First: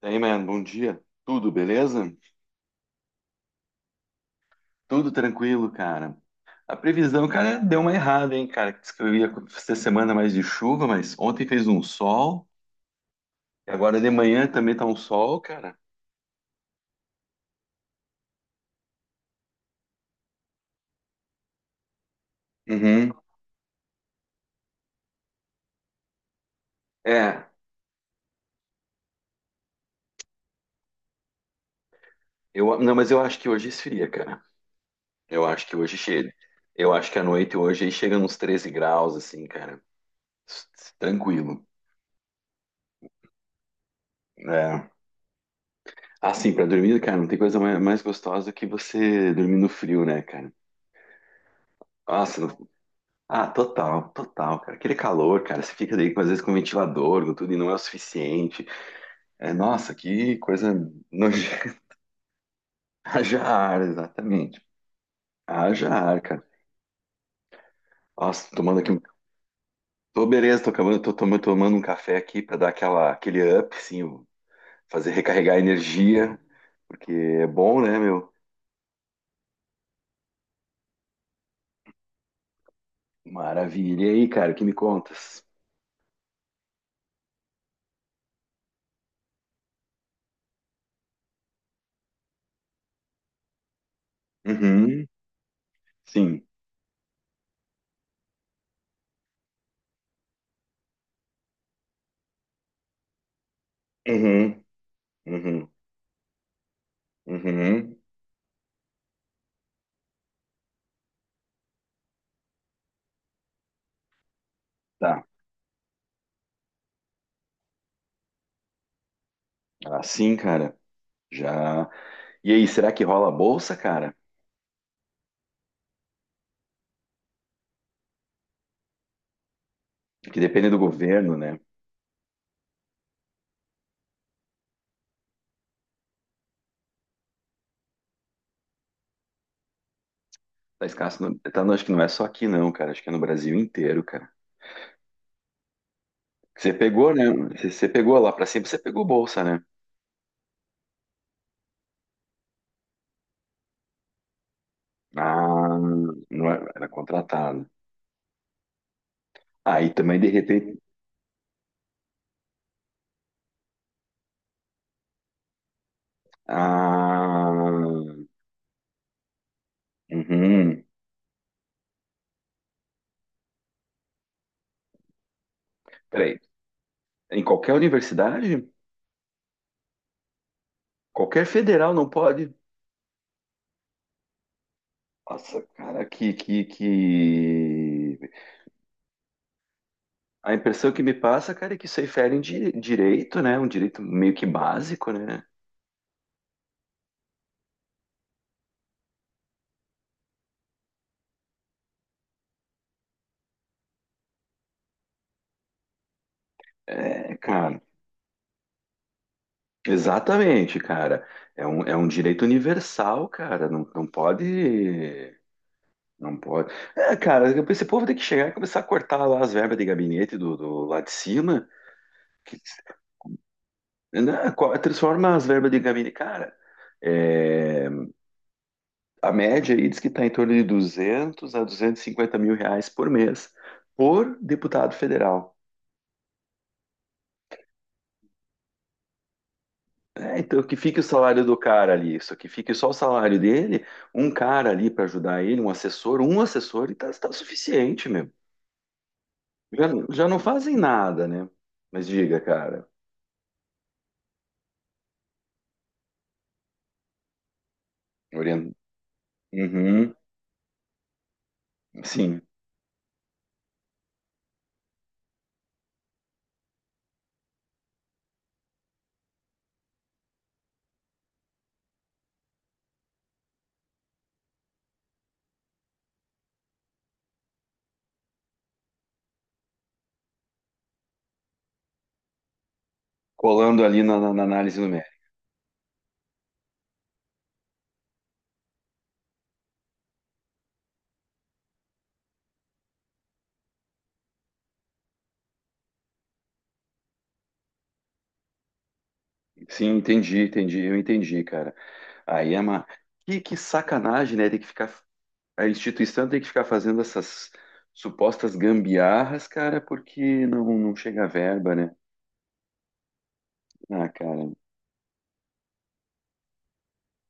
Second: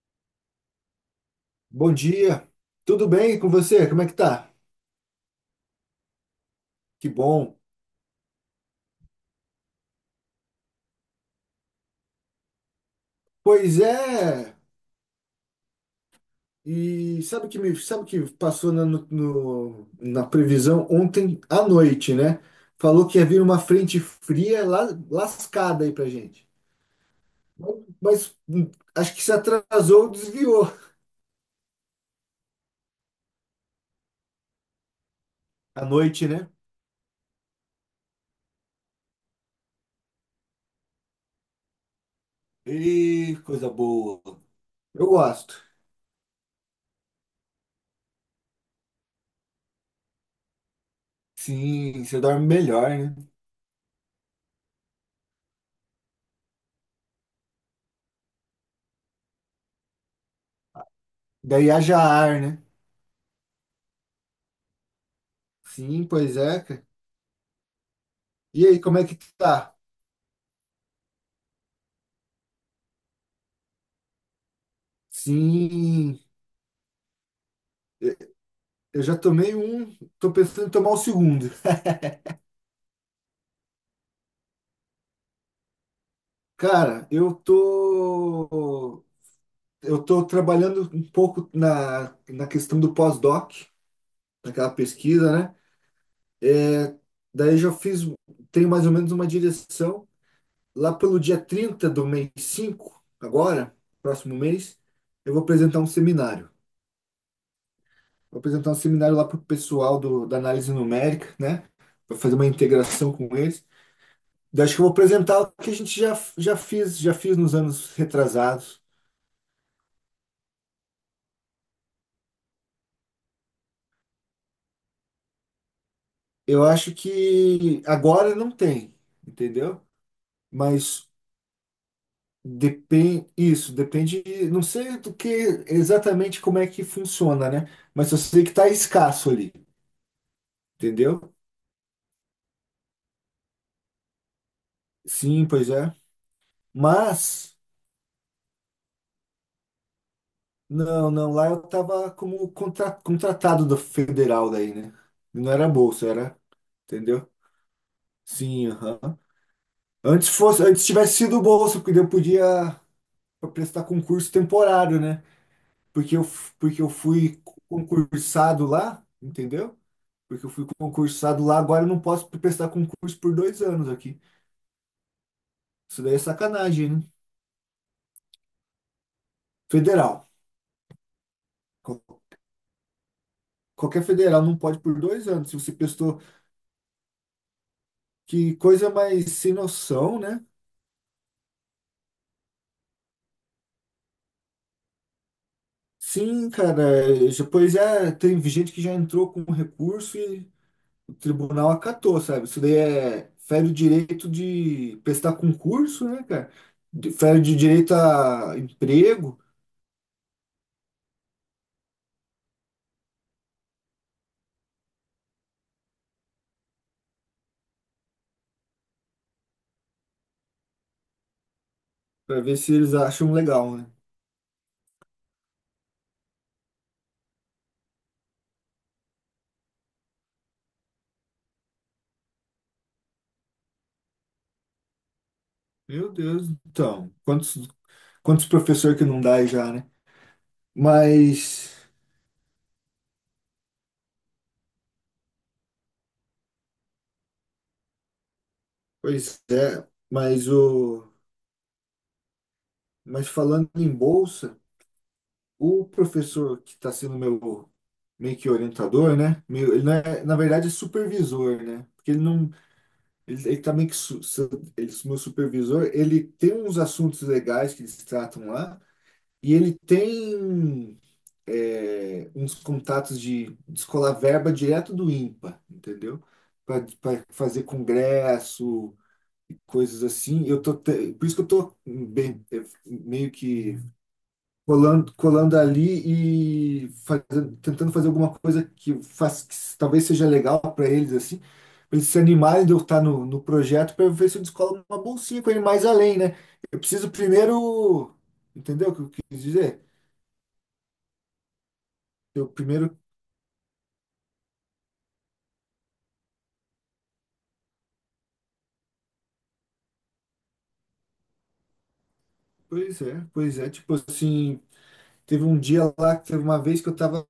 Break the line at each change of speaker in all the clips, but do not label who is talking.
Daí, mano, bom dia. Tudo
Bom
beleza?
dia, tudo bem com você? Como é que tá?
Tudo tranquilo, cara. A
Que
previsão, cara,
bom.
deu uma errada, hein, cara. Diz que eu ia ter semana mais de chuva, mas ontem fez um sol. E
Pois
agora de manhã
é,
também tá um sol, cara.
e sabe o que passou na, no- no- na previsão ontem à noite, né? Falou
Uhum.
que ia vir uma frente fria lascada aí pra gente.
É,
Mas, acho que se atrasou, desviou
não, mas eu acho que hoje esfria, cara. Eu acho que
à
hoje
noite,
chega.
né?
Eu acho que à noite hoje aí chega nos 13 graus, assim, cara. Tranquilo.
E coisa boa.
É.
Eu gosto.
Assim, pra dormir, cara, não tem coisa mais gostosa do que você dormir no frio, né, cara?
Sim, você dorme
Nossa,
melhor, né?
ah, total, total, cara. Aquele calor, cara, você fica daí às vezes com ventilador, com tudo e não é o suficiente. É, nossa, que coisa
Daí
nojenta.
haja ar, né?
Haja ar, exatamente. Haja
Sim,
ar,
pois
cara.
é, cara.
Nossa, tô
E
tomando
aí,
aqui
como
um.
é que tá?
Tô beleza, tô acabando, tô tomando um café aqui pra dar aquele up, assim, fazer recarregar a
Sim.
energia, porque é bom, né, meu?
Eu já tomei um, tô pensando em tomar o segundo.
Maravilha. E aí, cara, o que me contas?
Cara, eu tô trabalhando um pouco na questão do pós-doc, naquela
Uhum,
pesquisa, né?
sim.
Daí já fiz, tenho mais ou menos uma direção. Lá pelo dia 30 do mês 5, agora, próximo
Uhum,
mês, eu vou
uhum,
apresentar um seminário.
uhum.
Vou apresentar um seminário lá pro pessoal da análise numérica, né? Vou fazer uma integração com eles. Daí acho que eu vou
Tá.
apresentar o que a gente já fiz nos anos retrasados.
Assim, cara, já. E aí, será que rola a bolsa, cara?
Eu acho que agora não tem, entendeu?
Que depende do
Mas
governo, né?
depende, isso, depende, não sei do que exatamente como é que funciona, né? Mas eu sei que tá escasso ali,
Tá escasso,
entendeu?
não, acho que não é só aqui não, cara, acho que é no Brasil inteiro, cara.
Sim, pois é.
Você pegou, né?
Mas,
Você pegou lá pra sempre, você pegou bolsa, né?
não, não, lá eu tava como contratado do federal daí, né? Não era
Ah,
bolsa, era,
não era, era
entendeu?
contratado.
Sim, aham.
Aí também de
Antes fosse,
repente,
antes tivesse sido bolsa, porque eu podia para prestar concurso temporário, né? Porque eu fui
ah,
concursado lá, entendeu? Porque eu fui
uhum.
concursado lá, agora eu não posso prestar concurso por 2 anos aqui. Isso daí é
Peraí,
sacanagem, né?
em qualquer universidade,
Federal.
qualquer federal não
Qual-
pode.
Qualquer federal não pode por 2 anos. Se
Nossa,
você
cara,
prestou,
que, que, que...
que coisa mais sem noção, né?
A impressão que me passa, cara, é que isso aí fere em direito, né? Um direito meio que básico, né?
Sim, cara. Depois é, tem gente que já entrou com recurso e o tribunal acatou, sabe? Isso daí é, fere o direito de prestar concurso, né, cara?
É,
Fere de
cara,
direito a emprego,
exatamente, cara. É um direito universal, cara. Não, não pode. Não pode. É, cara, esse povo tem que chegar e começar a cortar lá as verbas de gabinete do lá de cima.
para ver
Que,
se eles acham legal, né?
né, transforma as verbas de gabinete. Cara, é, a média aí diz que está em torno de 200 a 250 mil reais por mês por deputado federal.
Meu Deus, então, quantos professor que não dá aí já, né?
É, então, que fique o salário do
Mas,
cara ali, isso que fique só o salário dele, um cara ali para ajudar ele, um assessor e tá suficiente mesmo.
pois
Já,
é,
já não fazem nada, né? Mas diga, cara,
mas falando em bolsa, o professor que está sendo meu meio que
orientando.
orientador, né? Ele não
Uhum,
é, na verdade é supervisor, né? Porque ele
sim,
não. Ele também, que su- su- ele, meu supervisor, ele tem uns assuntos legais que eles tratam lá, e ele tem uns contatos de descolar verba direto do INPA, entendeu? Para fazer congresso e coisas assim. Por isso que eu tô bem, meio que
colando ali na, na análise
colando,
numérica.
colando ali e tentando fazer alguma coisa que talvez seja legal para eles, assim, para eles se animarem de eu estar no projeto para ver se eu descolo uma bolsinha com ele mais além, né? Eu preciso primeiro, entendeu o que eu quis dizer?
Sim, entendi, entendi, eu entendi, cara.
Eu
Aí é uma.
primeiro,
Que sacanagem, né? Tem que ficar. A instituição tem que ficar fazendo essas supostas gambiarras, cara, porque não chega a verba, né?
pois é, tipo
Ah, cara.
assim, teve um dia lá, que teve uma vez que eu tava,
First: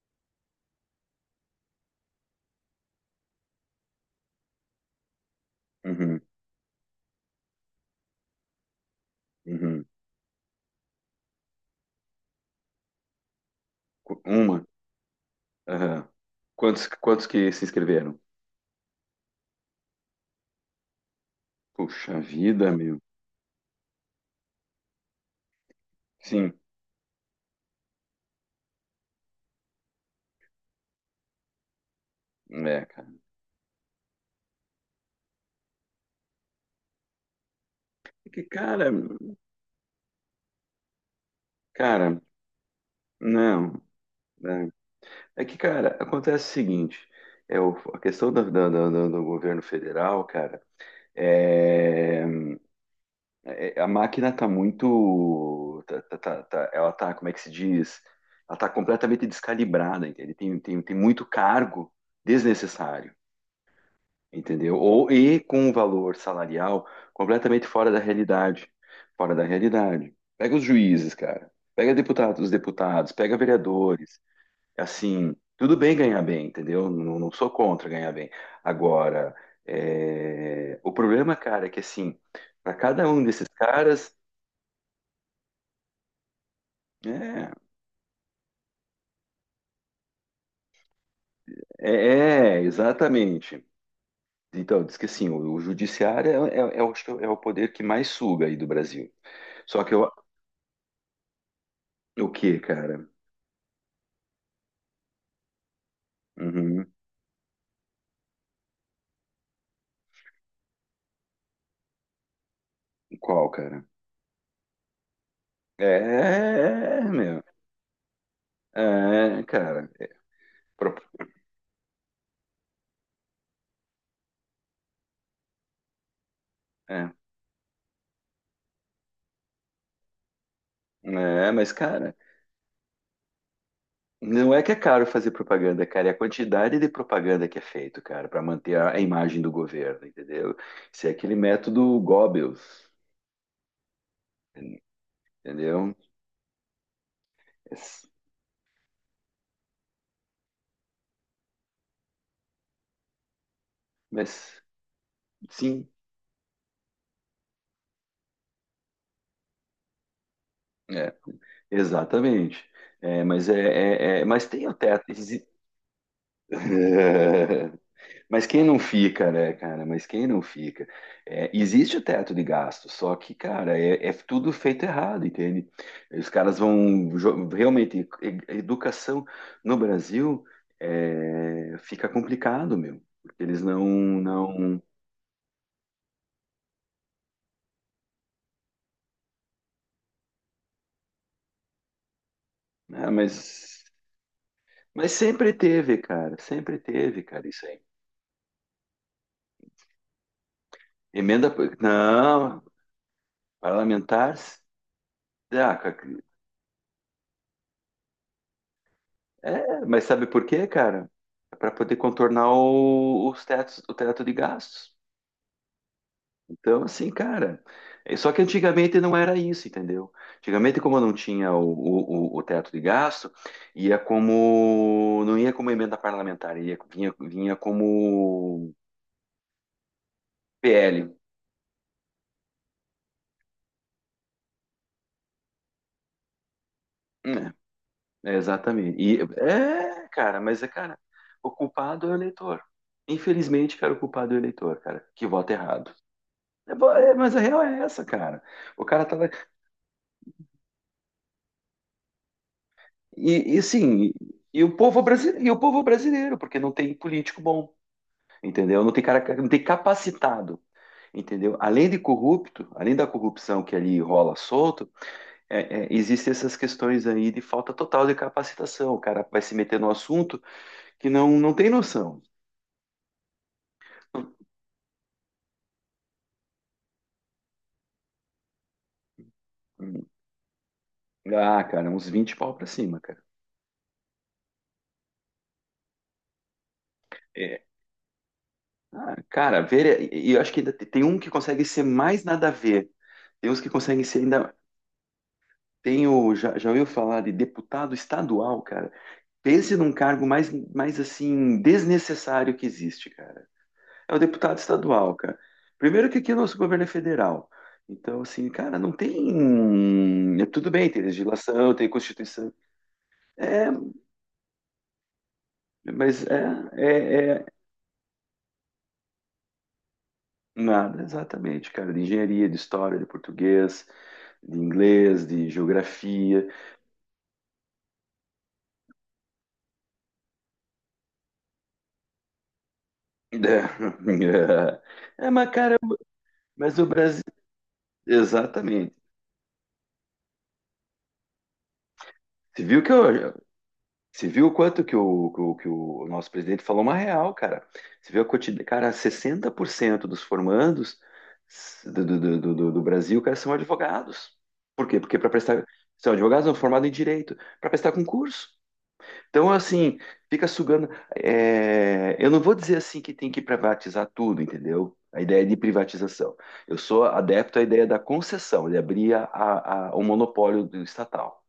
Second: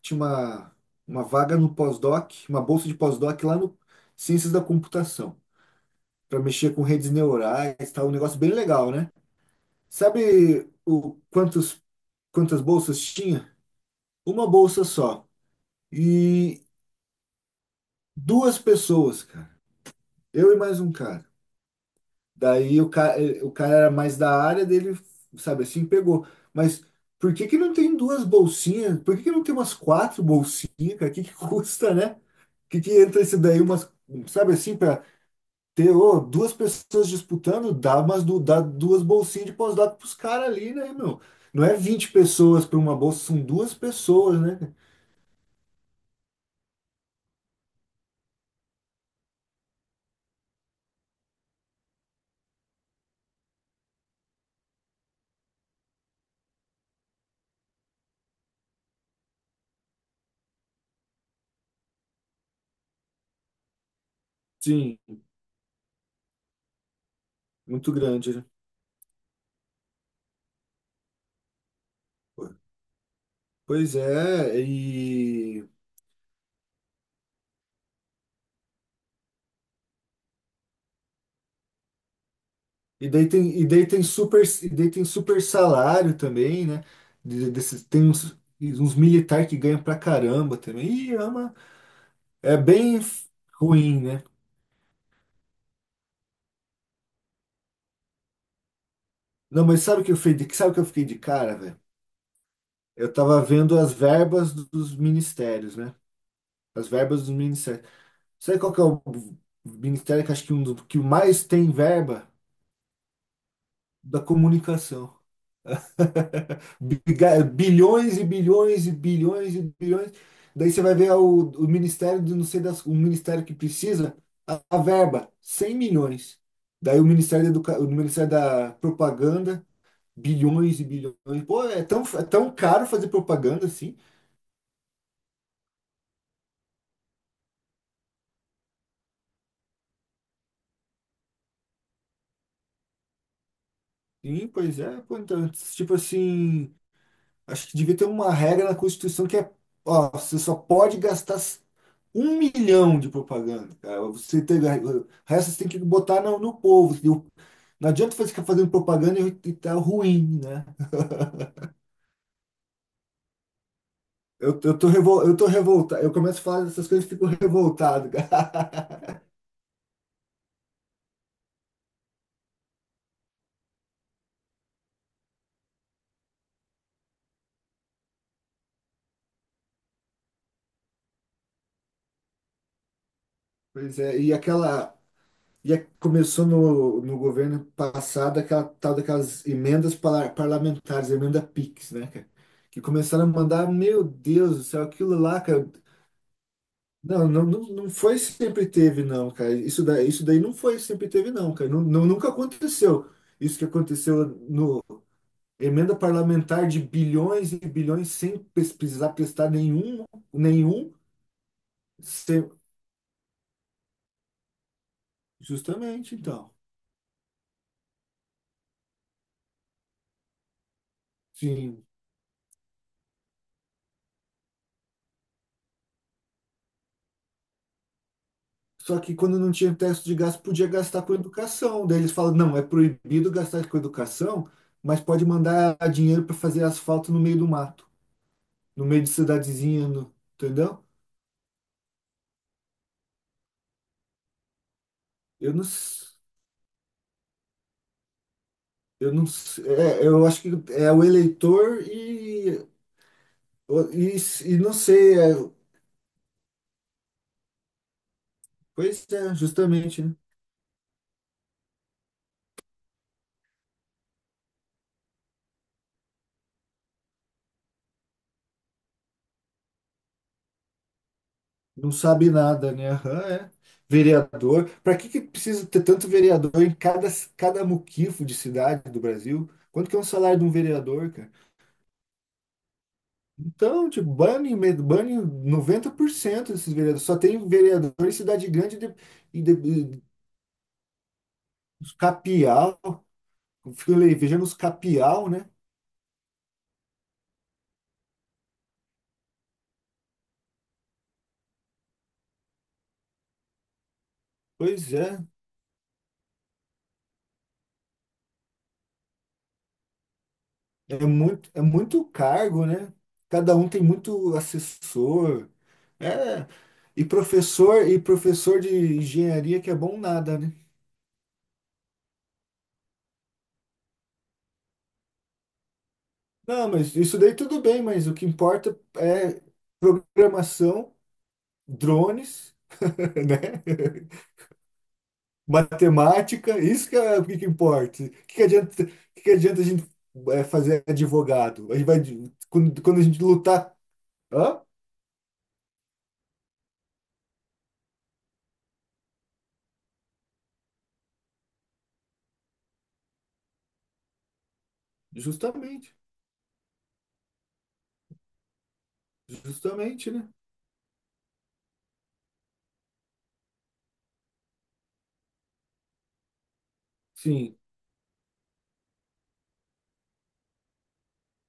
tinha uma vaga no pós-doc, uma bolsa de pós-doc lá no Ciências da Computação,
Uhum,
para mexer com redes neurais, tá um negócio bem legal, né?
uhum.
Sabe quantas bolsas tinha? Uma
Uma.
bolsa só.
Aham.
E
Quantos que se inscreveram?
duas pessoas, cara. Eu e mais um cara.
Puxa vida,
Daí o
meu.
cara, o cara era mais da área dele, sabe assim, pegou.
Sim,
Mas por que que não tem duas bolsinhas? Por que que não tem umas quatro bolsinhas, cara? O que que custa, né? O que
é,
que
cara.
entra esse daí, umas, sabe assim, para ter, ô, duas pessoas disputando, dá, mas
É que,
dá
cara,
duas bolsinhas de pós-doc pros caras ali, né, meu? Não é 20
cara,
pessoas para uma bolsa, são
não.
duas pessoas, né?
Né? É que, cara, acontece o seguinte, a questão do governo federal, cara, é, a máquina tá muito, ela tá, como é que se diz? Ela tá completamente descalibrada, entende? Tem muito cargo desnecessário. Entendeu?
Sim,
Ou e com um valor salarial completamente fora
muito
da
grande, né?
realidade, fora da realidade. Pega os juízes, cara. Pega
Pô,
os deputados, pega
pois
vereadores.
é,
Assim,
e,
tudo bem ganhar bem, entendeu? Não, não sou contra ganhar bem. Agora, o problema, cara, é que assim, para cada
e
um
daí
desses
tem, e daí tem
caras,
super, e daí tem super salário também, né?
é,
Tem uns militares que ganham pra caramba também. Ih, é
é,
bem
exatamente.
ruim, né?
Então, diz que assim, o judiciário é o poder que mais suga aí do Brasil.
Não, mas
Só que eu,
sabe o que eu fiquei de cara, velho?
o que, cara?
Eu tava vendo as verbas dos ministérios, né? As
Uhum.
verbas dos ministérios. Sabe qual que é o ministério que acho que, um do, que o mais tem verba?
Qual, cara?
Da comunicação.
É, meu.
Bilhões e bilhões e
É,
bilhões e
cara.
bilhões. Daí você
Pro-
vai ver o ministério de não sei das, o ministério que precisa, a verba, 100 milhões. Daí o
É,
Ministério o Ministério da Propaganda, bilhões e bilhões.
é,
Pô,
mas,
é tão,
cara,
é tão caro fazer propaganda assim?
não é que é caro fazer propaganda, cara. É a quantidade de propaganda que é feito, cara, para manter a imagem do governo, entendeu? Isso é aquele método Goebbels,
Sim, pois é. Pô, então,
entendeu?
tipo assim. Acho que devia ter
Mas,
uma regra na Constituição que é, ó, você só pode gastar 1 milhão de propaganda, cara. Você tem,
mas,
o resto você tem que
sim,
botar no povo, entendeu? Não adianta você ficar fazendo propaganda e tá ruim, né?
é, exatamente. É, mas
Eu,
tem o
eu tô
teto.
revol, eu tô revoltado. Eu começo a falar dessas coisas e fico revoltado,
Mas quem não
cara.
fica, né, cara? Mas quem não fica? É, existe o teto de gasto, só que, cara, é tudo feito errado, entende? Os caras vão realmente educação no Brasil fica complicado, meu. Porque eles não,
Pois é, e
não,
aquela. Começou no governo passado aquela tal daquelas emendas parlamentares, emenda PIX, né, cara? Que
Ah,
começaram a mandar,
mas,
meu Deus do céu,
mas
aquilo lá, cara.
sempre teve,
Não, não,
cara,
não,
isso aí.
não foi sempre teve, não, cara. Isso daí não foi sempre teve,
Emenda,
não, cara. Nunca
não,
aconteceu. Isso que aconteceu
parlamentar,
no
cara.
emenda parlamentar de bilhões e bilhões sem precisar prestar
É, mas
nenhum,
sabe por quê,
nenhum,
cara? É para poder contornar
sem-
os tetos, o teto de gastos.
justamente, então.
Então, assim, cara. Só que antigamente não era isso, entendeu? Antigamente, como não tinha o,
Sim.
o, o- o teto de gasto, ia como. Não ia como emenda parlamentar, ia, vinha como
Só que quando não tinha teto de gasto, podia gastar
PL.
com educação. Daí eles falam, não, é proibido gastar com educação, mas pode mandar dinheiro para fazer asfalto no meio do mato,
É, é,
no
exatamente.
meio de
E,
cidadezinha,
cara, mas é,
entendeu?
cara, o culpado é o eleitor. Infelizmente, cara, o culpado é o eleitor, cara, que
Eu
vota
não.
errado. É, mas a real é essa, cara. O cara
Eu
tá lá.
não sei, é, eu acho que é o eleitor
E sim,
e, e
e
não
o povo
sei,
brasileiro, e o povo brasileiro, porque não tem político bom, entendeu? Não tem
pois é,
cara, não tem
justamente, né?
capacitado, entendeu? Além de corrupto, além da corrupção que ali rola solto, existem essas questões aí de falta total de capacitação. O cara vai se meter no assunto que não tem
Não
noção.
sabe nada, né? Aham, é. Vereador. Para que que precisa ter tanto vereador em cada muquifo de cidade do Brasil? Quanto que é um salário de um vereador, cara?
Ah, cara, uns 20 pau pra cima, cara.
Então, tipo, bane 90% desses vereadores. Só tem
É.
vereador em cidade grande
Ah, cara,
e
ver, e eu acho que ainda tem um que consegue ser
os
mais nada a
capial.
ver. Tem uns que
Fico
conseguem ser
vejando
ainda.
os capial, né?
Já, já ouviu falar de deputado estadual, cara? Pense num cargo mais, mais assim, desnecessário que existe, cara. É o deputado
Pois
estadual,
é.
cara. Primeiro que aqui é o nosso governo é federal. Então, assim, cara, não tem. Tudo bem, tem
É muito, é
legislação, tem
muito
Constituição.
cargo, né? Cada um
É,
tem muito assessor.
mas é,
É, e
é, é
professor, e professor de engenharia que é bom nada, né?
nada exatamente, cara, de engenharia, de história, de português, de inglês, de geografia.
Não, mas isso daí tudo bem, mas o que importa é programação, drones, né?
É, mas, cara,
Matemática,
mas o
isso que é
Brasil.
o que que importa. O que que adianta, o
Exatamente.
que que adianta a gente fazer advogado? A gente vai,
Você viu
quando,
que
quando a gente
eu,
lutar.
você viu o
Hã?
quanto que o nosso presidente falou uma real, cara. Você viu a quantidade, cara, 60% dos formandos do Brasil, cara, são advogados. Por quê? Porque
Justamente,
são advogados são formados em direito, para prestar concurso. Então, assim,
justamente, né?
fica sugando. Eu não vou dizer assim que tem que privatizar tudo, entendeu? A ideia de privatização. Eu sou
Sim,
adepto à ideia da concessão, de abrir o monopólio do estatal.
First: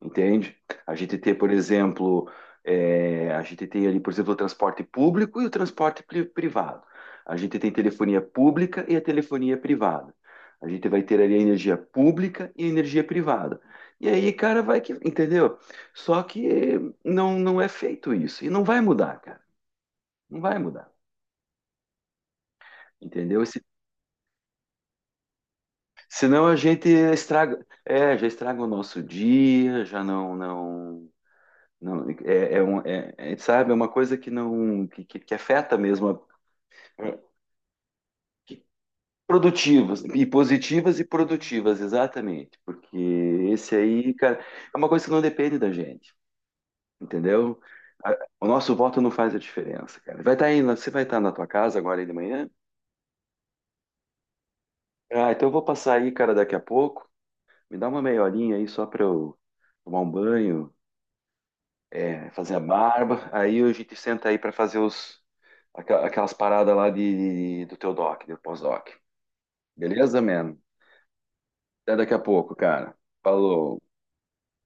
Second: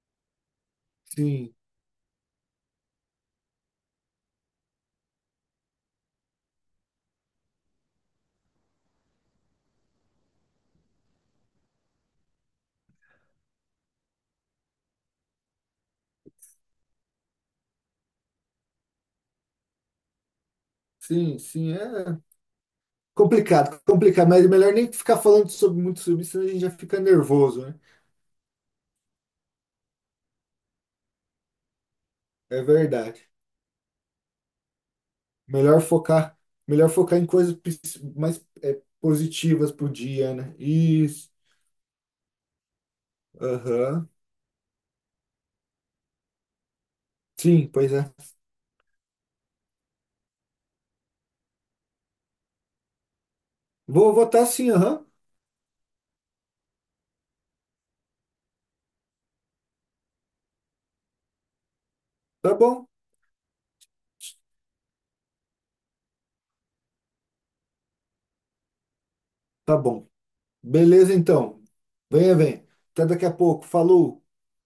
Entende? A gente tem, por
sim.
exemplo, a gente tem ali, por exemplo, o transporte público e o transporte privado. A gente tem telefonia pública e a telefonia privada. A gente vai ter ali a energia pública e a energia privada. E aí, cara, vai que, entendeu? Só que não é feito isso. E não vai mudar, cara. Não vai mudar.
Sim, sim, é
Entendeu? Se,
complicado, complicado, mas é melhor nem ficar falando sobre muito sobre isso, senão
senão
a
a
gente já
gente
fica nervoso, né?
já estraga o nosso dia, já não. Não,
É verdade.
sabe, é uma coisa que não que, que afeta
Melhor
mesmo
focar, melhor focar
a-
em coisas mais
que-
positivas pro
produtivas e
dia, né?
positivas e
Isso.
produtivas, exatamente, porque esse
Aham.
aí, cara, é uma coisa que não depende da gente, entendeu?
Sim, pois é.
O nosso voto não faz a diferença, cara. Vai estar aí, você vai estar na tua casa agora aí de manhã?
Vou votar sim, aham.
Ah, então eu vou passar aí, cara, daqui a pouco. Me dá uma meia horinha aí só para eu tomar um banho,
Tá
fazer a
bom?
barba. Aí a gente senta aí para fazer aquelas paradas lá do teu doc, do pós-doc.
Tá bom.
Beleza, man?
Beleza, então.
Até daqui a
Venha,
pouco,
venha.
cara.
Até daqui a pouco.
Falou.
Falou.